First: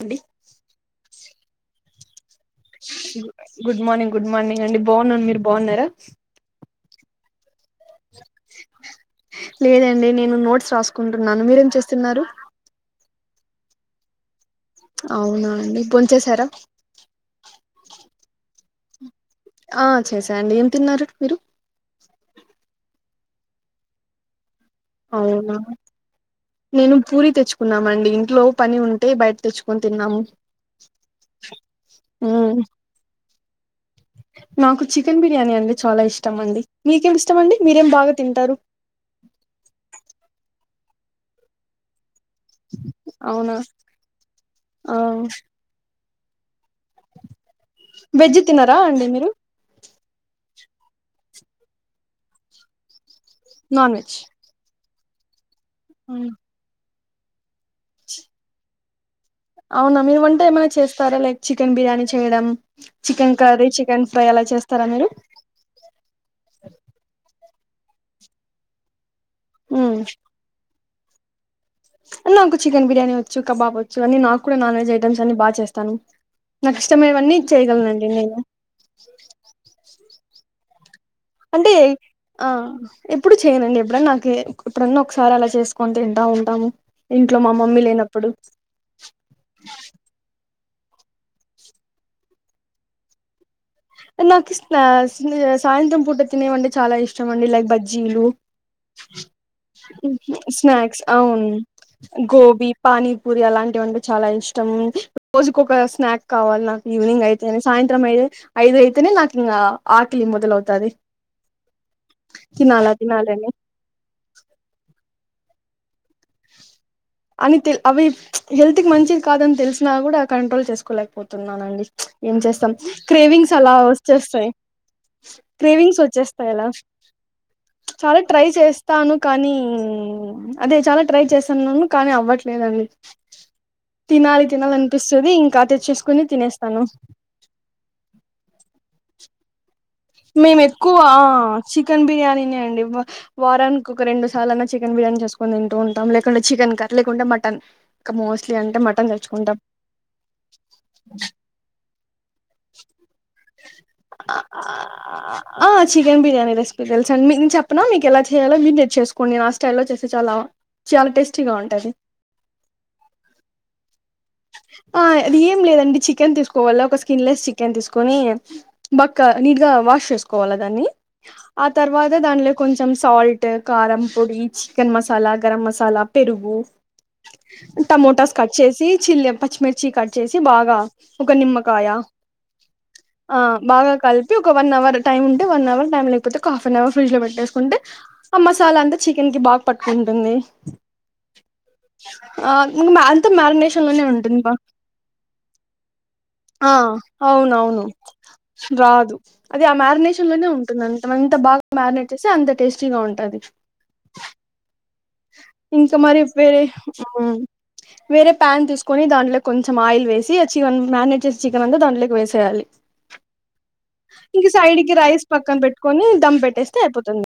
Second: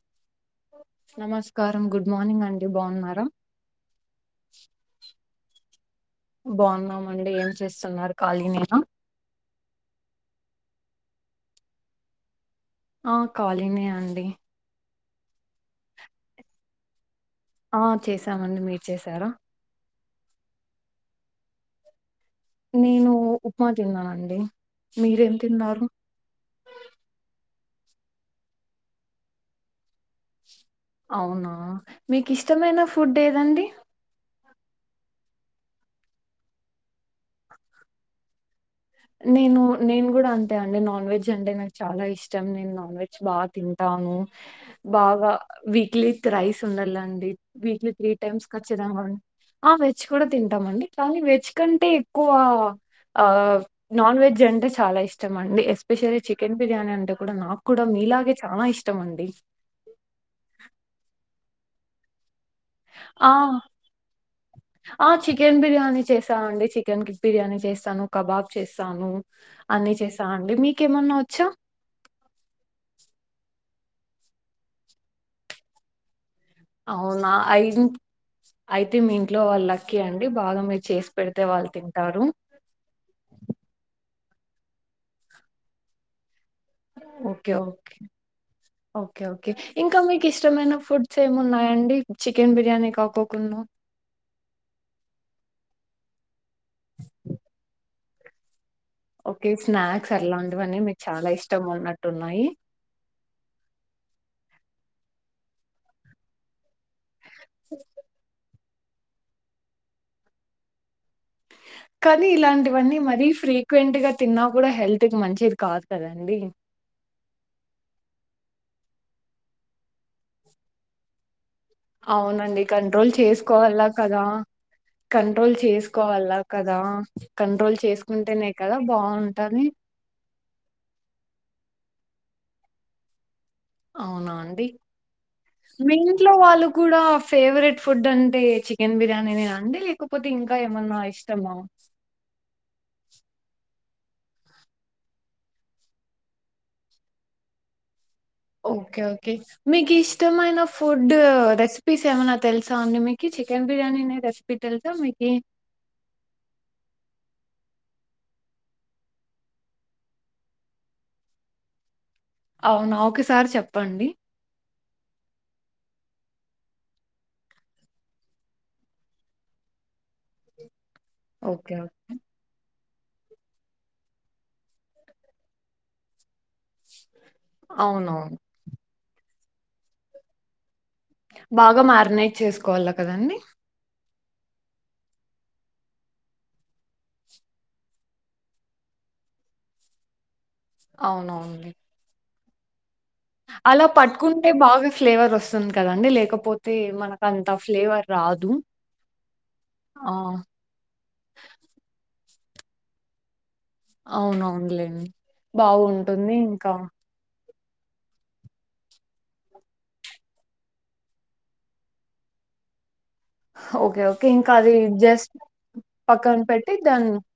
! ! ! ! ! ! నమస్కారం good morning అం good morning good morning అండి బాగున్నాన్ మీరు బాగున్నారా బాగున్నామండి ఏం చేస్తున్నారు ఖాళీనేనా లేదండి నేను నోట్స్ రాసుకుంటున్నాను మీరేం చేస్తున్నారు ఆ కలినే అండి అవునా అండి బోంచేసారా ఆ చేశామండి మీరు చేసారా ఆ చేసా అండి ఏం తిన్నారు మీరు నేను ఉ ఉప్మా తిన్నానండి మీరేం అవునా తిన్నారు నేను పూరి తెచ్చుక్ కున్నామండి ఇంట్లో పని ఉంటే బయట తెచ్చుకొని తిన్నాము అవునా మీకు మ్మ్ ఇష్టమైన ఫుడ్ ఏదండి నాకు చికెన్ బిర్యానీ అంటే చాలా ఇష్టం అండి మీకేమ్ ఇష్టం అండి మీరేం బాగా తింటారు నేను నేను గుడా అంతే అండి నాన్ వెజ్ అంటే నాకు చాలా ఇష్ ష్టం నేను నాన్ వెజ్ బా అవునా తింటాను ఆ బాగా వీక్లీ త్రైస్ ఉండాల అండి వీక్లీ త్రి వెజ్ టైమ్స్ తినరా కచ్చితంగా అండి ఉండ్ మీరు ఆ వే జ్ కూడా తింటామండి కానీ వెజ్ కంటే ఎక్కువ ఆ నాన్ వెజ్ అంటే చాలా ఇష్టం అండి ఎస్పెషల్లి మ్మ్. చికెన్ బిర్యానీ అంటే కూడా నాకు కూడా మీలాగే చానా ఇష్టం అండి అవునా మీరు వంటే ఏమైనా చేస్తారా లైక్ చికెన్ బిర్యానీ చేయడం ఆ చికెన్ కర్రీ చికెన్ ఫ్రై అలా చేస్తారా మీరు ఆ చికెన్ బిర్యానీ చేసామండి చికెన్ కిక్ బిర్యానీ చేస్తా స్తాను కబాబ్ చేస్తాను అన్ని చేస్తా అండి మీకేమన్నా వోచ్చా నాకు చికెన్ బిర్యానీ వచ్చు కబాబ్ వచ్చు అన్ని నాకు కూడా నాన్ వెజ్ ఐటమ్స్ అన్ని బగ్ చేస్తాను నాకు అవునా ఇష్టమైనవన్నీ అయిత్ చేయగలనండి నేను అయితే మీ ఇంట్లో వాల్ లక్కీ అండి బాగా మీరు చేసు అంటే ఆ ఎప్పుడు చేయనండి ఎప్పుడన్నా కే ఎప్పుడన్న ఒకసారి అలా చేసుకొని తింటా ఉ ఓకే ఓకే ఓకే ఓకే ఇంకా మీకు ఇష్టమైన ఫుడ్స్ ఏమి ఉన్నాయండి చికెన్ బిర్యానీ కాకోకుండా నాకు స్నాస్ సాయంత్రం పూట తినేవంటే చాలా ఇష్టం అండి లైక్ బజ్జీలు ఓకే స్నాక్స్ అట్లాంటివన్నీ మీకు స్నాక్స్ చాలా అవును ఇష్టం ఉన్నట్టున్నాయి గోబి పానీపూరి అలాంటివి చాలా ఇష్టం రోజుకు ఒక స్నాక్ కావాలి నాకు ఈవినింగ్ అయితే సాయంత్రం అయితే ఐదు ఐతేనే నాకింగా ఆక్లి మొదలు అవుతాది కానీ ఇలాంటివన్నీ మరీ తినాలని ఫ్రీక్వెంట్ గా తిన్నా కూడా హెల్ తీక్ మంచిది కాద్ కదా అండి అని తీ అవి హెల్త్ కి మంచిది కాదని తెలిసినా కూడా కంట్రోల్ చేసుకోలేకపోత తున్నానండి ఏం అవునండి చేస్తాం కంట్రోల్ క్రేవింగ్స్ అలా చేసుకోవాలా కదా వచ్చేస్తాయి కంట్రోల్ క్రేవింగ్స్ చేసుకోవాలా వొచ్చేస్తాయి అలా కదా కంట్రోల్ చాలా ట్రై చేసుకుంటేనే కదా చేస్తాను కానీ బాగుంటది ఉమ్ అదే చాలా ట్రై చేస్తున్నాను కానీ అవ్వట్లేద్ అండీ అవునా అండి ఇంకా మీ తెచ్చేసుకుని ఇంట్లో వాళ్ళు తినేస్తాను కూడా ఫేవరెట్ ఫుడ్ అంటే చికెన్ బిర్యానీ నేనేనా అండి లేకపోతే ఇంకా మేము ఏమన్నా ఎక్కువ ఇష్టమా? చికెన్ బిర్యానీనే అండి వ వారాన్ ఒక రెండు సార్లన్న చికెన్ బిర్యానీ చేసుకొని తింటూ ఉంటాం లేకుంటే చికెన్ కర్ లేకుంటే మటన్ ఇంకా మోస్ట్లీ అంటే ఓకే మటన్ ఓకే తెచ్చుకుంటాం మీకు ఇష్టమైన ఫుడ్ రెసిపీస్ ఎమన్నా తెలుసా అండి మీకి చికెన్ బిర్యని నే రెస్పీ తెల్సా మీక్ ఆ చికెన్ బిర్యానీ రెస్పీ తెల్స నేన్ చెప్పన మీకు ఎలా చేయాలో మీర్ నేర్చేస్కోండి నా స్టైల్లో చేస్తే చాలా చాలా టేస్టీగా ఉంటది అవునా! ఒకసారి చెప్పండి. ఆ అది ఏం లేదండి చికెన్ తీస్కోవల ఒక స్కిన్ లెస్ చికెన్ తీస్కొని బక్క నీట్ గా అ వాష్ చేస్కోవాలా దాన్ని ఓకే. ఓకే. అతర్వాత దాన్లో కొంచం స సాల్ట్, కారం పొడి, చికెన్ మసాలా, గరం మసాలా, పెరుగు టమోటాస్ అవునవును. కట్ చేసి చిల్లి పచ్చిమిర్చి కట్ చేసి బాగా ఒక బాగా నిమ్మకాయ మ్యారినేట్ చేసుకోవాలా కదండీ! ఆ బాగా కల్పి ఒక వన్ అవర్ టైమ్ ఉంటే వన్ అవర్ టై లేక్పోతే ఒక హాఫనవర్ ఫ్రిడ్ లో పెట్టేస్కుంటే ఆ మసాలాంతా చికెన్ కి బా పట్టుకుంటుంది అవును ఉంది ఆ మాలతో మాగ్నెట్ అలా పట్ట్కుంటే బాగా ఫ్లేవర్ వస్తుంద్ కదండి ఆ లేకపోతే మనకంత అవునవును ఫ్లేవర్ రాదు రాదు అది ఆ మ్యారినేషన్ లోనే ఉంటుందంత మన్ ఎంత బాగా మ్యారినేట్ చేస్తే అంత టేస్టీగా ఉంటది అవును అవునులే ఇంకా మరి వేరే ఉ ఉమ్ వేరే ప్యాన్ తీస్కొని దాంట్లో కొంచం ఆయిల్ వేసి చివన్ మ్యారినేట్ చికెనంతా దాంట్లోకి వేసేయాలి ఓకే ఓకే ఇంక ఇంకా అది సైడ్కి రైస్ జస్ట్ పక్కన్ పెట్టుకొని పక్కన దమ్ పెట్టి పెట్టేస్తే దాన్ ఐపోయింది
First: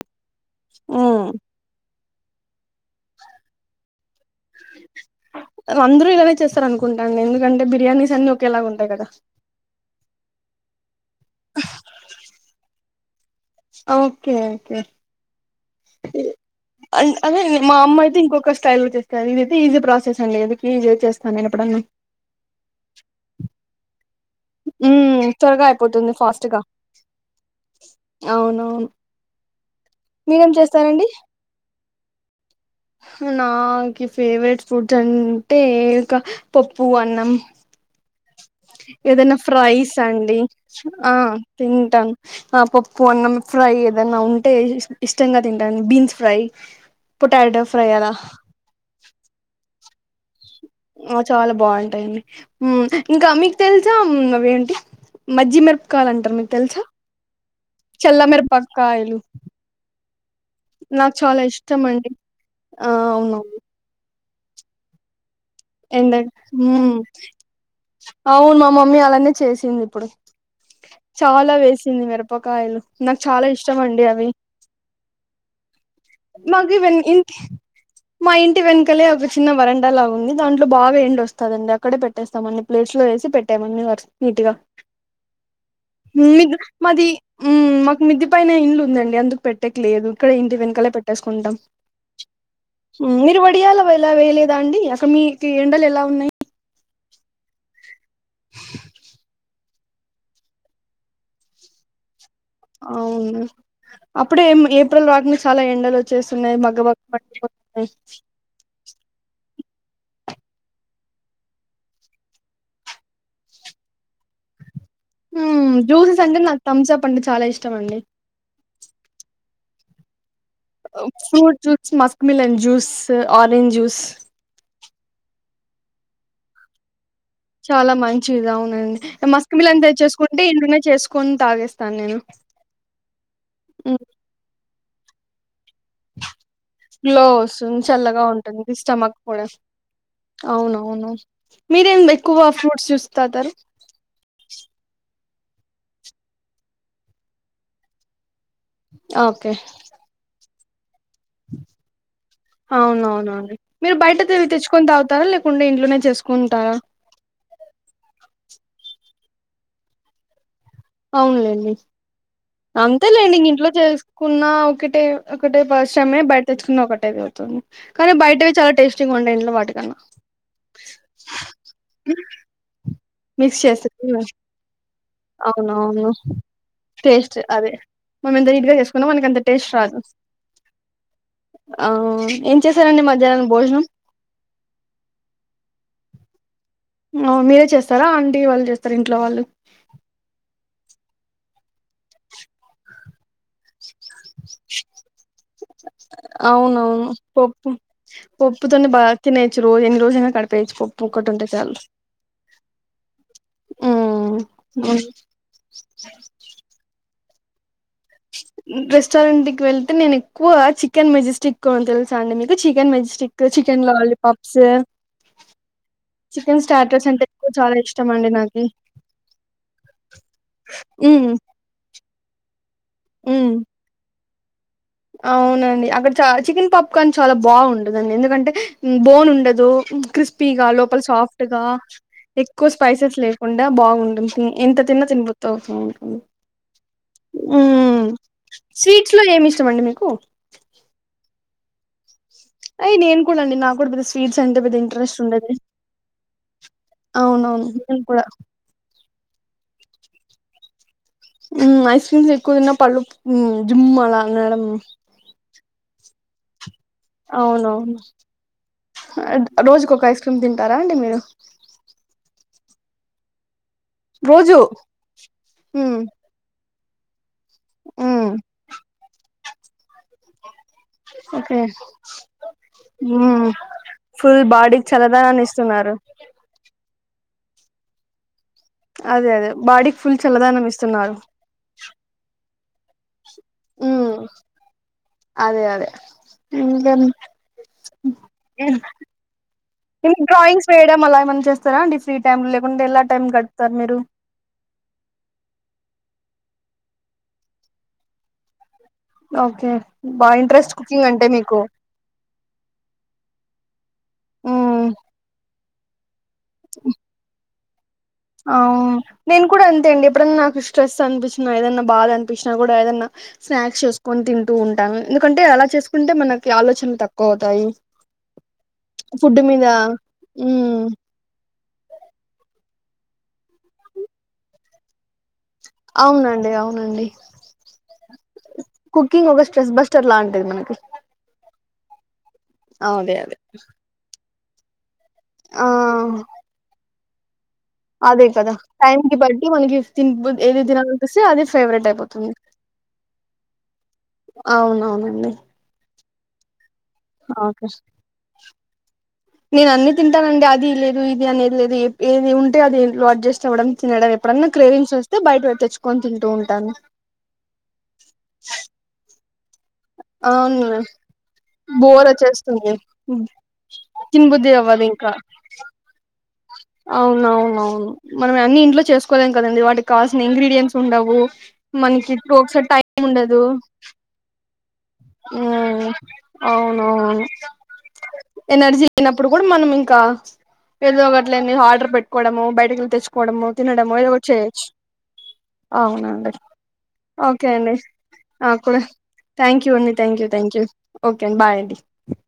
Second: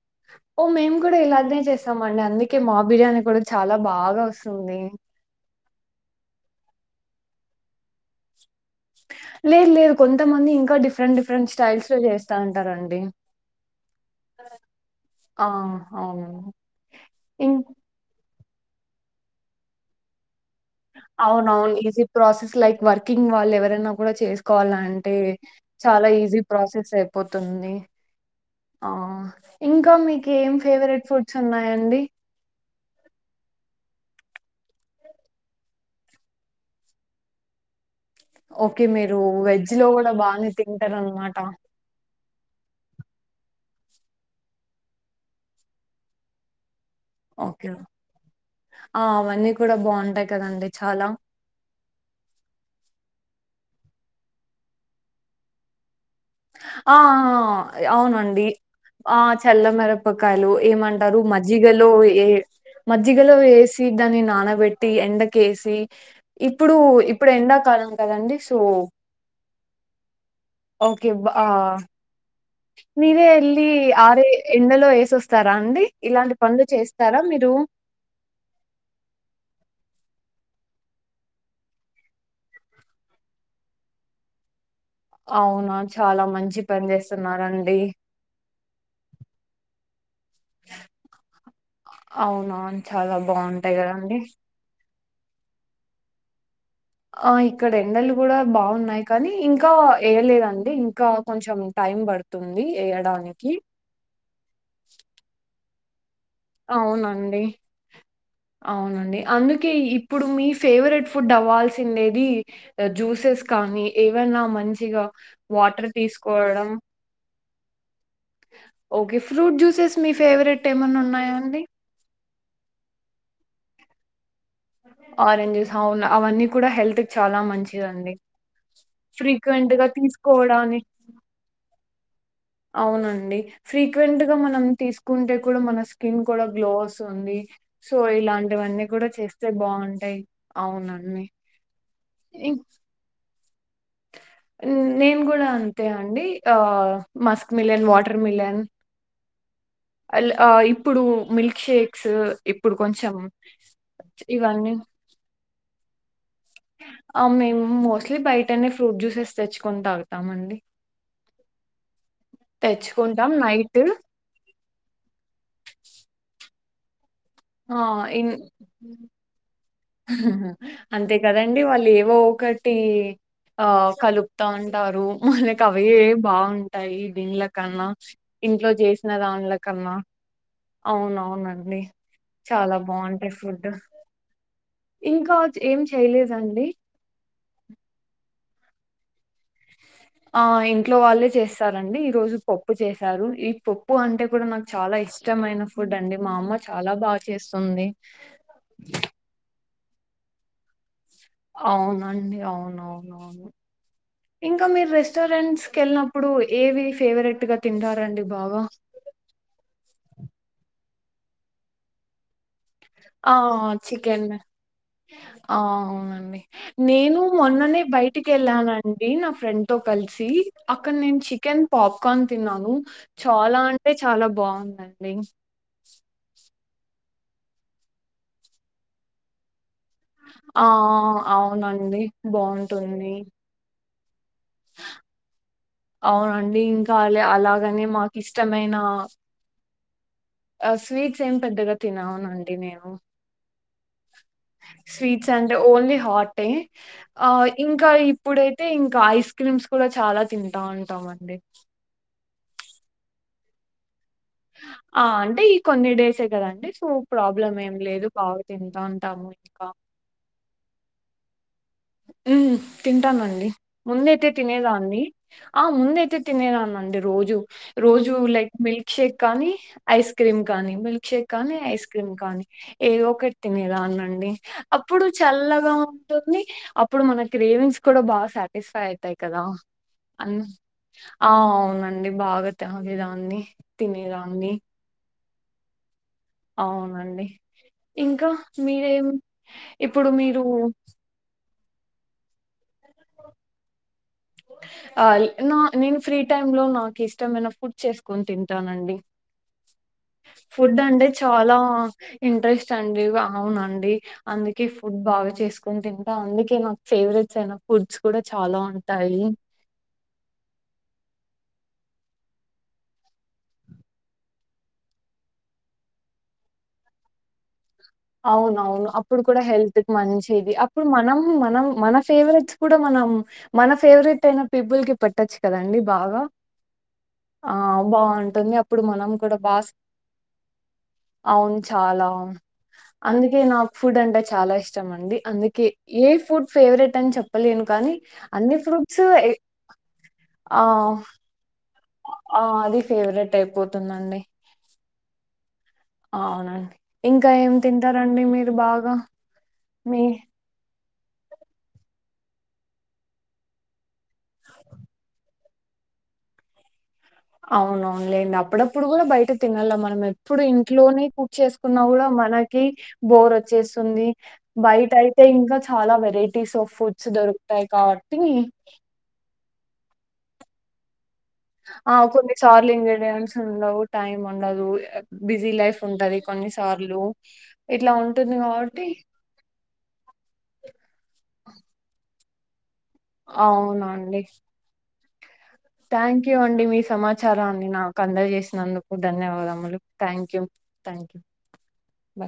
ఓ మేమ్ కూడా ఇలాగ్నే చేస్తమండి అందుక్ ఓకే మా బిర్యానీ కూడా చాలా బాగా వస్తుంది అందరూ ఇలాగే చేస్తారన్కుంట అండి ఎందుకంటే బిర్యానీస్ అన్ని ఒక్ లేద్ లేద్ కొంతమంది ఇంకా డిఫ్రెంట్ డిఫ్రెంట్ స్టైల్స్ లో చేస్తా ఉంటారండి ఓకే ఓకే అంటే ఆ అవునండి అన్ అదే ఇం మా అమ్మైతే ఇంకొక స్ స్టైల్ చేస్తార్ ఇదైతే ఈజీ ప్రాసెస్ అండి ఇది అవున్నవున్ ఈజీ ప్రాసెస్ లైక్ వర్కింగ్ వాళ్ల్ ఎవరైనా కూడా చేస్కోవాలంటే ఉమ్ త్వరగా చాలా అయిపోతుంది ఈజీ ఫాస్ట్ గా ప్రాసెస్ ఐపోతుంది అవునవును ఆ ఇంకా మీరేం మీకేం ఫేవ్రెట్ ఫుడ్స్ ఉన్నాయండి నా కి ఫేవ్రెట్ ఫుడ్స్ అంటే ఇకా పప్పు అన్నం ఓకే మీరు ఏదైనా వెజ్ లో ఫ్రైస్ కూడా అండి బానే ఆ తింటారనమాట తింటామ్ ఆ పప్పు అన్నం ఫ్రై ఏదన్నా ఉంటే ఇష్ ఇష్టంగా తింటాను beans fry potato okay fry అల ఆ! అవన్నీ కూడా బావుంటాయి కదండీ ఆ చాలా బా ఉంటాయండి ఉమ్ హె ఇంకా మీ తెల్సా ఉమ్ అవ్వేంటి మజ్జి మిర్ప్ ఆ ఆ చల్ల అవ్నండి మిరపకాయలు ఆ చల్ల మీరపకాయ్లు ఏమ నాకు అంటారు చాలా ఇష్టం మజ్జిగలో అండి వెస్ ఆ మజ్జిగలో అవునవును వెసి దాన్ని నానబెట్టి ఎండక్ కేేసి ఎండ ఇప్పుడు మ్మ్ ఇప్పుడ్ ఎండాకాలం కదండి సో అవును మా మమ్మీ అలానే చేసింది ఇప్పుడు ఓకే బ చాలా ఆహ్, వేసింది మిరప్ మీరే ఎళ్ళి ఆరే ఎండలో ఎసేస్తారా అండి ఇలాంటి పన్లు మాకు వెన్ చేస్తారా ఇంటి లేదా దు మా ఇంటి వెన్కలే ఒక చిన్న వరణ్ కలగుంది దాంట్లో బాగా ఎండొస్తాదండి అక్కడే పెట్టేస్తాం అన్ని ప్లేస్ లో ఎసి పెట్టామనీ నీట్గా అవున చాలా మీద్ మంచి పన్ మాది మ్మ్ జేస్తున్నరండి. మాకు మిద్ది పైన ఇండ్లు ఉందండి అందుకు పెట్టేకి లేదు ఇక్కడ ఇంటి వెన్కలే పెట్టేస్కుంటాం. అవునా! చాలా మీరు బావుంటాయి వడియాల్ వెయ్ల గదండీ! వేయ్లేదా అండి. అస్ ఇక మీకి ఎండల్ ఎలా ఉన్నాయ్ ఆ ఇక్కడెండలు కూడా బాగున్నాయ్ కానీ ఇంకా వేయలేదండి ఇంకా కొంచెం టైం పడుత్ అవును అప్పుడే ఎం ఏప్రిల్ రాకిని చాలా ఎం అవునండి అవునండి అందు కే ఇప్పుడు మీ ఫేవరెట్ ఫుడ్ అవ్వాల్సిందేది జ్యూసెస్ కానీ ఏవన్నా మని ఉ జ్యూసెస్ అంటే నాకు థమ్స్ అప్ అంటే చాలా ఇష్టం అండి. ఓకే ఫ్రూట్ జ్యూసెస్ మీ ఫేవరెట్ ఏమన్నా ఉన్నాయా ఫ్రూట్ అండి juice Musk melon juice orange juice oranges అవును అవన్నీ కూడా హెల్త్ చాలా చాలా మంచిదండి మంచిది అవునండ్ మస్క్ ఫ్రీక్వెంట్ మిలన్ గా తెచ్చేసుకుంటే ఇంట్లోనే తీసుకోవడాని చేసుకొన్ తాగేస్తాను నేన్ అవునండి ఫ్రీక్వెంట్ గా మనం తీసుకుంటే కూడా మన స్కిన్ కూడా గ్లో గ్లో ఓస్తుంది వస్తుంది సో చల్లగా ఉంటుంది ఇలాంటివన్నీ కూడా స్టమక్ చేస్ అవునవును మీరెంది ఎక్కువగా ఇం ఫ్రూట్ జ్యూస్ తాగుతారు. నేను కూడా అంతే అండి. ఆ మస్క్ మిలన్, వాటర్ మిలన్ ఆ అల్ ఆ ఇం కొంచెం అవునవునవును మీరు బయట తిరిగి ఇవన్నీ తెచ్చుకొని తాగుతారా లేకున్ ఇంట్లో నేన్ చేసుకున్ ఆ మేము మోస్ట్లీ బయటనే ఫ్రూట్ జ్యూసెస్ తెచ్చుకొని తాగుతామండి. అవునులేండి తెచ్చుకుంటాం అంతేలేండి. ఇంట్లో నైట్ చేసుకున్న ఒకటే ఒకటే పరిశ్రమే బట్ తెచ్చుకున్నా ఒకటె కద్ ఆ ఇన్ ఇంట్లో వాటికన్నా అంతే కదండి వాళ్ళు ఏవో ఒకటి మిక్స్ ఆ చేస్తే కలుపుతా ఉంటారు. మనకి అవి ఎ అవునవును బాగుంటాయి టేస్ట్ దీంల అదే కన్నా మనం ఎంత నీట్ ఇంట్లో గా చేసుకున్నా చేసిన మనకి అంత టేస్ట్ దాంలకన్నా రాదు అవును అవునండి ఆ ఏం చాలా చేశారండి బాగుంటాయి మధ్యాహ్నం ఫుడ్ భోజనం ఇంకా ఏం చేయలేదండి. అ మీరే చేస్తారా ఆంటీ వాళ్ళు చేస్తార ఇంట్లో వాళ్ళు ఆ ఇంట్లో వాళ్ళే చేస్తారండి. ఈ రోజు పప్పు చేసారు. ఈ పప్ ప్పు అంటే కూడా నాకు చాలా ఇష్టమైన ఫుడ్ అండి. మా అమ్మ చాలా బాగా చేస్తుంది. ఉప్పుతోని బ తినేచ్చు రోజు ఎన్ని రోజులైన కడిపేయచ్చు. ప్ప అవున అండి అవునవునవును ఇంకా మీరు ఉమ్ రెస్టారెంట్స్ క్ వెళ్ళినప్పుడు ఏవి ఫేవరెట్ గా తింటారండి బాగా రెస్టారెంట్కీ వెళ్తే నేను ఎక్కువ చికెన్ మెజెస్టిక్ కోన్ తెలుసా అండి మీకు చికెన్ ఆ మెజిస్టిక్, చికెన్ లాలిపాప్స్ ఆ అవునండి నేను ఎక్కువ చాలా మొన్ననే ఇష్టం బయటికి అండి నాకి వెళ్ళానండి. నా ఫ్రెండ్ తో కలిస్ సి అక్కడ నేను ఉమ్ చికెన్ పాప్కార్న్ తిన్నాను. ఉమ్ చాలా అంటే చాలా బాగుంది. అవునండి అక్కడ చ చికెన్ పాప్కార్న్ చాలా బాగుండదండి. ఎందుకంటే బోన్ ఉండదు. ఆ క్రిస్పీగా లోపల సాఫ్ట్ గా అవునండి ఎక్కువ బాగుంటుంది స్పైసెస్ లేకుండా బాగుంట ఎంత తిన్న తిన్బుద్ధి అవుతు ఉంటుంది చాలే అలాగనే ఉమ్ మాక్ ఇష్టమైన స్వీట్స్ లో ఏమి ఇష్టం అండి మీకు ఆ స్వీట్స్ ఏం పెద్దగా తిన అ అండి నేను అయి కూడా అండి నాకు కూడా పెద్ద స్వీట్స్ అంటే పెద్ద ఇంట్రెస్ట్ స్వీట్స్ ఉండేది అంటే ఓన్లీ హాట్ ఏ ఆ అవునవును ఇంకా నేను కూడా ఇప్పుడైతే ఇంకా ఐస్ క్రీమ్స్ కూడా చాలా తింటా ఉంటాం అన్ ఉ ఐస్ క్రీమ్స్ ఎక్కువ తిన్నా పళ్ళు జుమ్ అలా అనడం ఆ అంటే ఈ కొన్ని డేసే కదండి. సో ప్రాబ్లం ఏం అవునవును లేదు బాగా తింటా ఉంటాము ఇంకా తర అండి మీరు ఉమ్ తింటానండి ముందైతే రోజు తినేదాన్ని ఆ మ్మ్ ముందయితే తినేదానండి రోజు రోజూ మ్మ్ లైక్ మిల్క్ షేక్ కానీ ఐస్ క్రీమ్ కానీ, మిల్క్ షేక్ కానీ, ఓకే ఐస్ క్రీమ్ కానీ, ఏదో ఒకటి మ్మ్ తినేదానండి ఫుల్ అప్ బాడీకి అప్పుడు చల్లదనాన్ని చల్లగా ఇస్తున్నారు ఉంటుంది. అప్పుడు మన క్రేవింగ్స్ కూడా బాగా సా మిస్స్ అయితాయి అదే కదా అదే బాడీకి ఫుల్ అ చల్లదనం ఇస్తున్నారు అవునండి బాగా తాగేదాన్ని మ్మ్ తినేదాన్ని అదే అదే ఇంకా అవునండి ఇంకా మీరేం ఇప్పుడు మీరూ స్తారా అండి ఫ్రీ టైమ్ లో లేకుంటేలా టైం గడుపుతారు మీరు ఆ ల్ నొ నేను ఫ్రీ టైమ్ లో నాకిష్టమైన ఫుడ్ చేసుకొని తింటానండి ఓకే బాగా ఇంట్రెస్ట్ ఫుడ్ అంటే కుకింగ్ చాలా మీకు ఇంట్రెస్ట్ అండి ఆవునండి అందుకే మ్మ్ ఫుడ్ బాగా చేసుకొని తింటా అందుకే నాకు ఫేవరెట్స్ అయినా ఫుడ్స్ కూడా చాలా అవ్ ఉంటాయి నేను కూడా అంతే అండి ఎప్పుడన్నా నాకు స్ట్రెస్ అనిపిచ్చిన ఏదన్నా బాధ అనిపించినా కూడా ఏదన్నా స్నాక్స్ చేసుకొని తింటూ ఉంటాను ఎందుకంటే అలా చేసుకొ అంటే మనకి ఆలోచనలు తక్కువ అవుతాయి అవునవును అప్పుడు ఫుడ్ కూడా మీద హెల్త్ కి మంచిది ఉమ్ అప్పుడు మనం మనం మన ఫేవరేట్స్ కూడా మనం మన ఫేవరెట్ అయిన పీపుల్ కి పెట్టచ్చు కదండి బాగా అవునండి అవునండి ఆ బాగుంటుంది అప్పుడు మనం కుకింగ్ కూడా ఒక బాగా స్ట్రెస్ బస్టర్ లాంటిది మనకి అవును చాలా అదే అదే అందుకే నాక్ ఫుడ్ అంటే చాలా ఇష్టమండి అందుకే ఆ ఏ ఫుడ్ ఫేవరెట్ అని చె ప్పలేను కానీ అదే కదా అన్ని టైం ఫ్రూట్స్ కి ఎ బట్టి మనకి తిన్ ఏది అహ్ తినాలనిపిస్తే అది ఫేవరెట్ అయిపోతుంది ఆ అది ఫేవరెట్ అయిపోతుందండి అవునావునండి అవునండి ఇంకా ఏం తింటారండి మీరు బాగా మీ ఇది ఇది అనేది లేదు ఎద్ ఏది ఉంటే అది ఇంట్లో అడ్జస్ట్ అవ్వడం తినడం ఎప్పుడన్నా క్రేవింగ్స్ వస్తే బయట తెచ్చుకొని తింటూ ఉంటాను అవునవునులేండి అప్పుడప్పుడు కూడా బయట తినాల మనం ఎప్పుడు అవును ఇంట్లోనే కూక్చేసు కున్నా బోర్ కూడా మనకీ వచ్చేస్తుంది బోర్ వచ్చేసుంది తినబుద్ధి అవ్వదు బయట అయితే ఇంకా చాలా వె అవునవునవును మనం అన్ని ఇంట్లో చేసుకోలెం కదండీ వాటికి కావలసిన ఇంగ్రెడియెంట్స్ ఉండవు ఆ మనకి కొన్ని ఒకసారి సార్లు టైం ఇంగ్రెడియెంట్స్ ఉండదు ఉండవు టైమ్ ఉండదు బిజీ లైఫ్ ఉమ్ ఉంటది కొన్నిసార్లు అవునవును ఇట్లా ఉంటుంది కాబట్టి ఎనర్జీ లేనప్పుడు కూడా మనమింక ఆ ఏదో ఒకటిలేండి ఆర్డర్ పెట్టుకోవడమో బయటకెళ్ళి తెచ్చుకోవడమో తినడమో ఏదో అవునండి ఒకటి చేయొచ్చు థ్యాంక్ అవునండి యూ అండి మీ ఓకే సమాచారాన్ని అండి నాకు నాకూడా అందజేసినందుకు థాంక్యూ ధన్యవాదములు అండి thank you thank you thank you thank okay అండి బాయ్ అండి యూ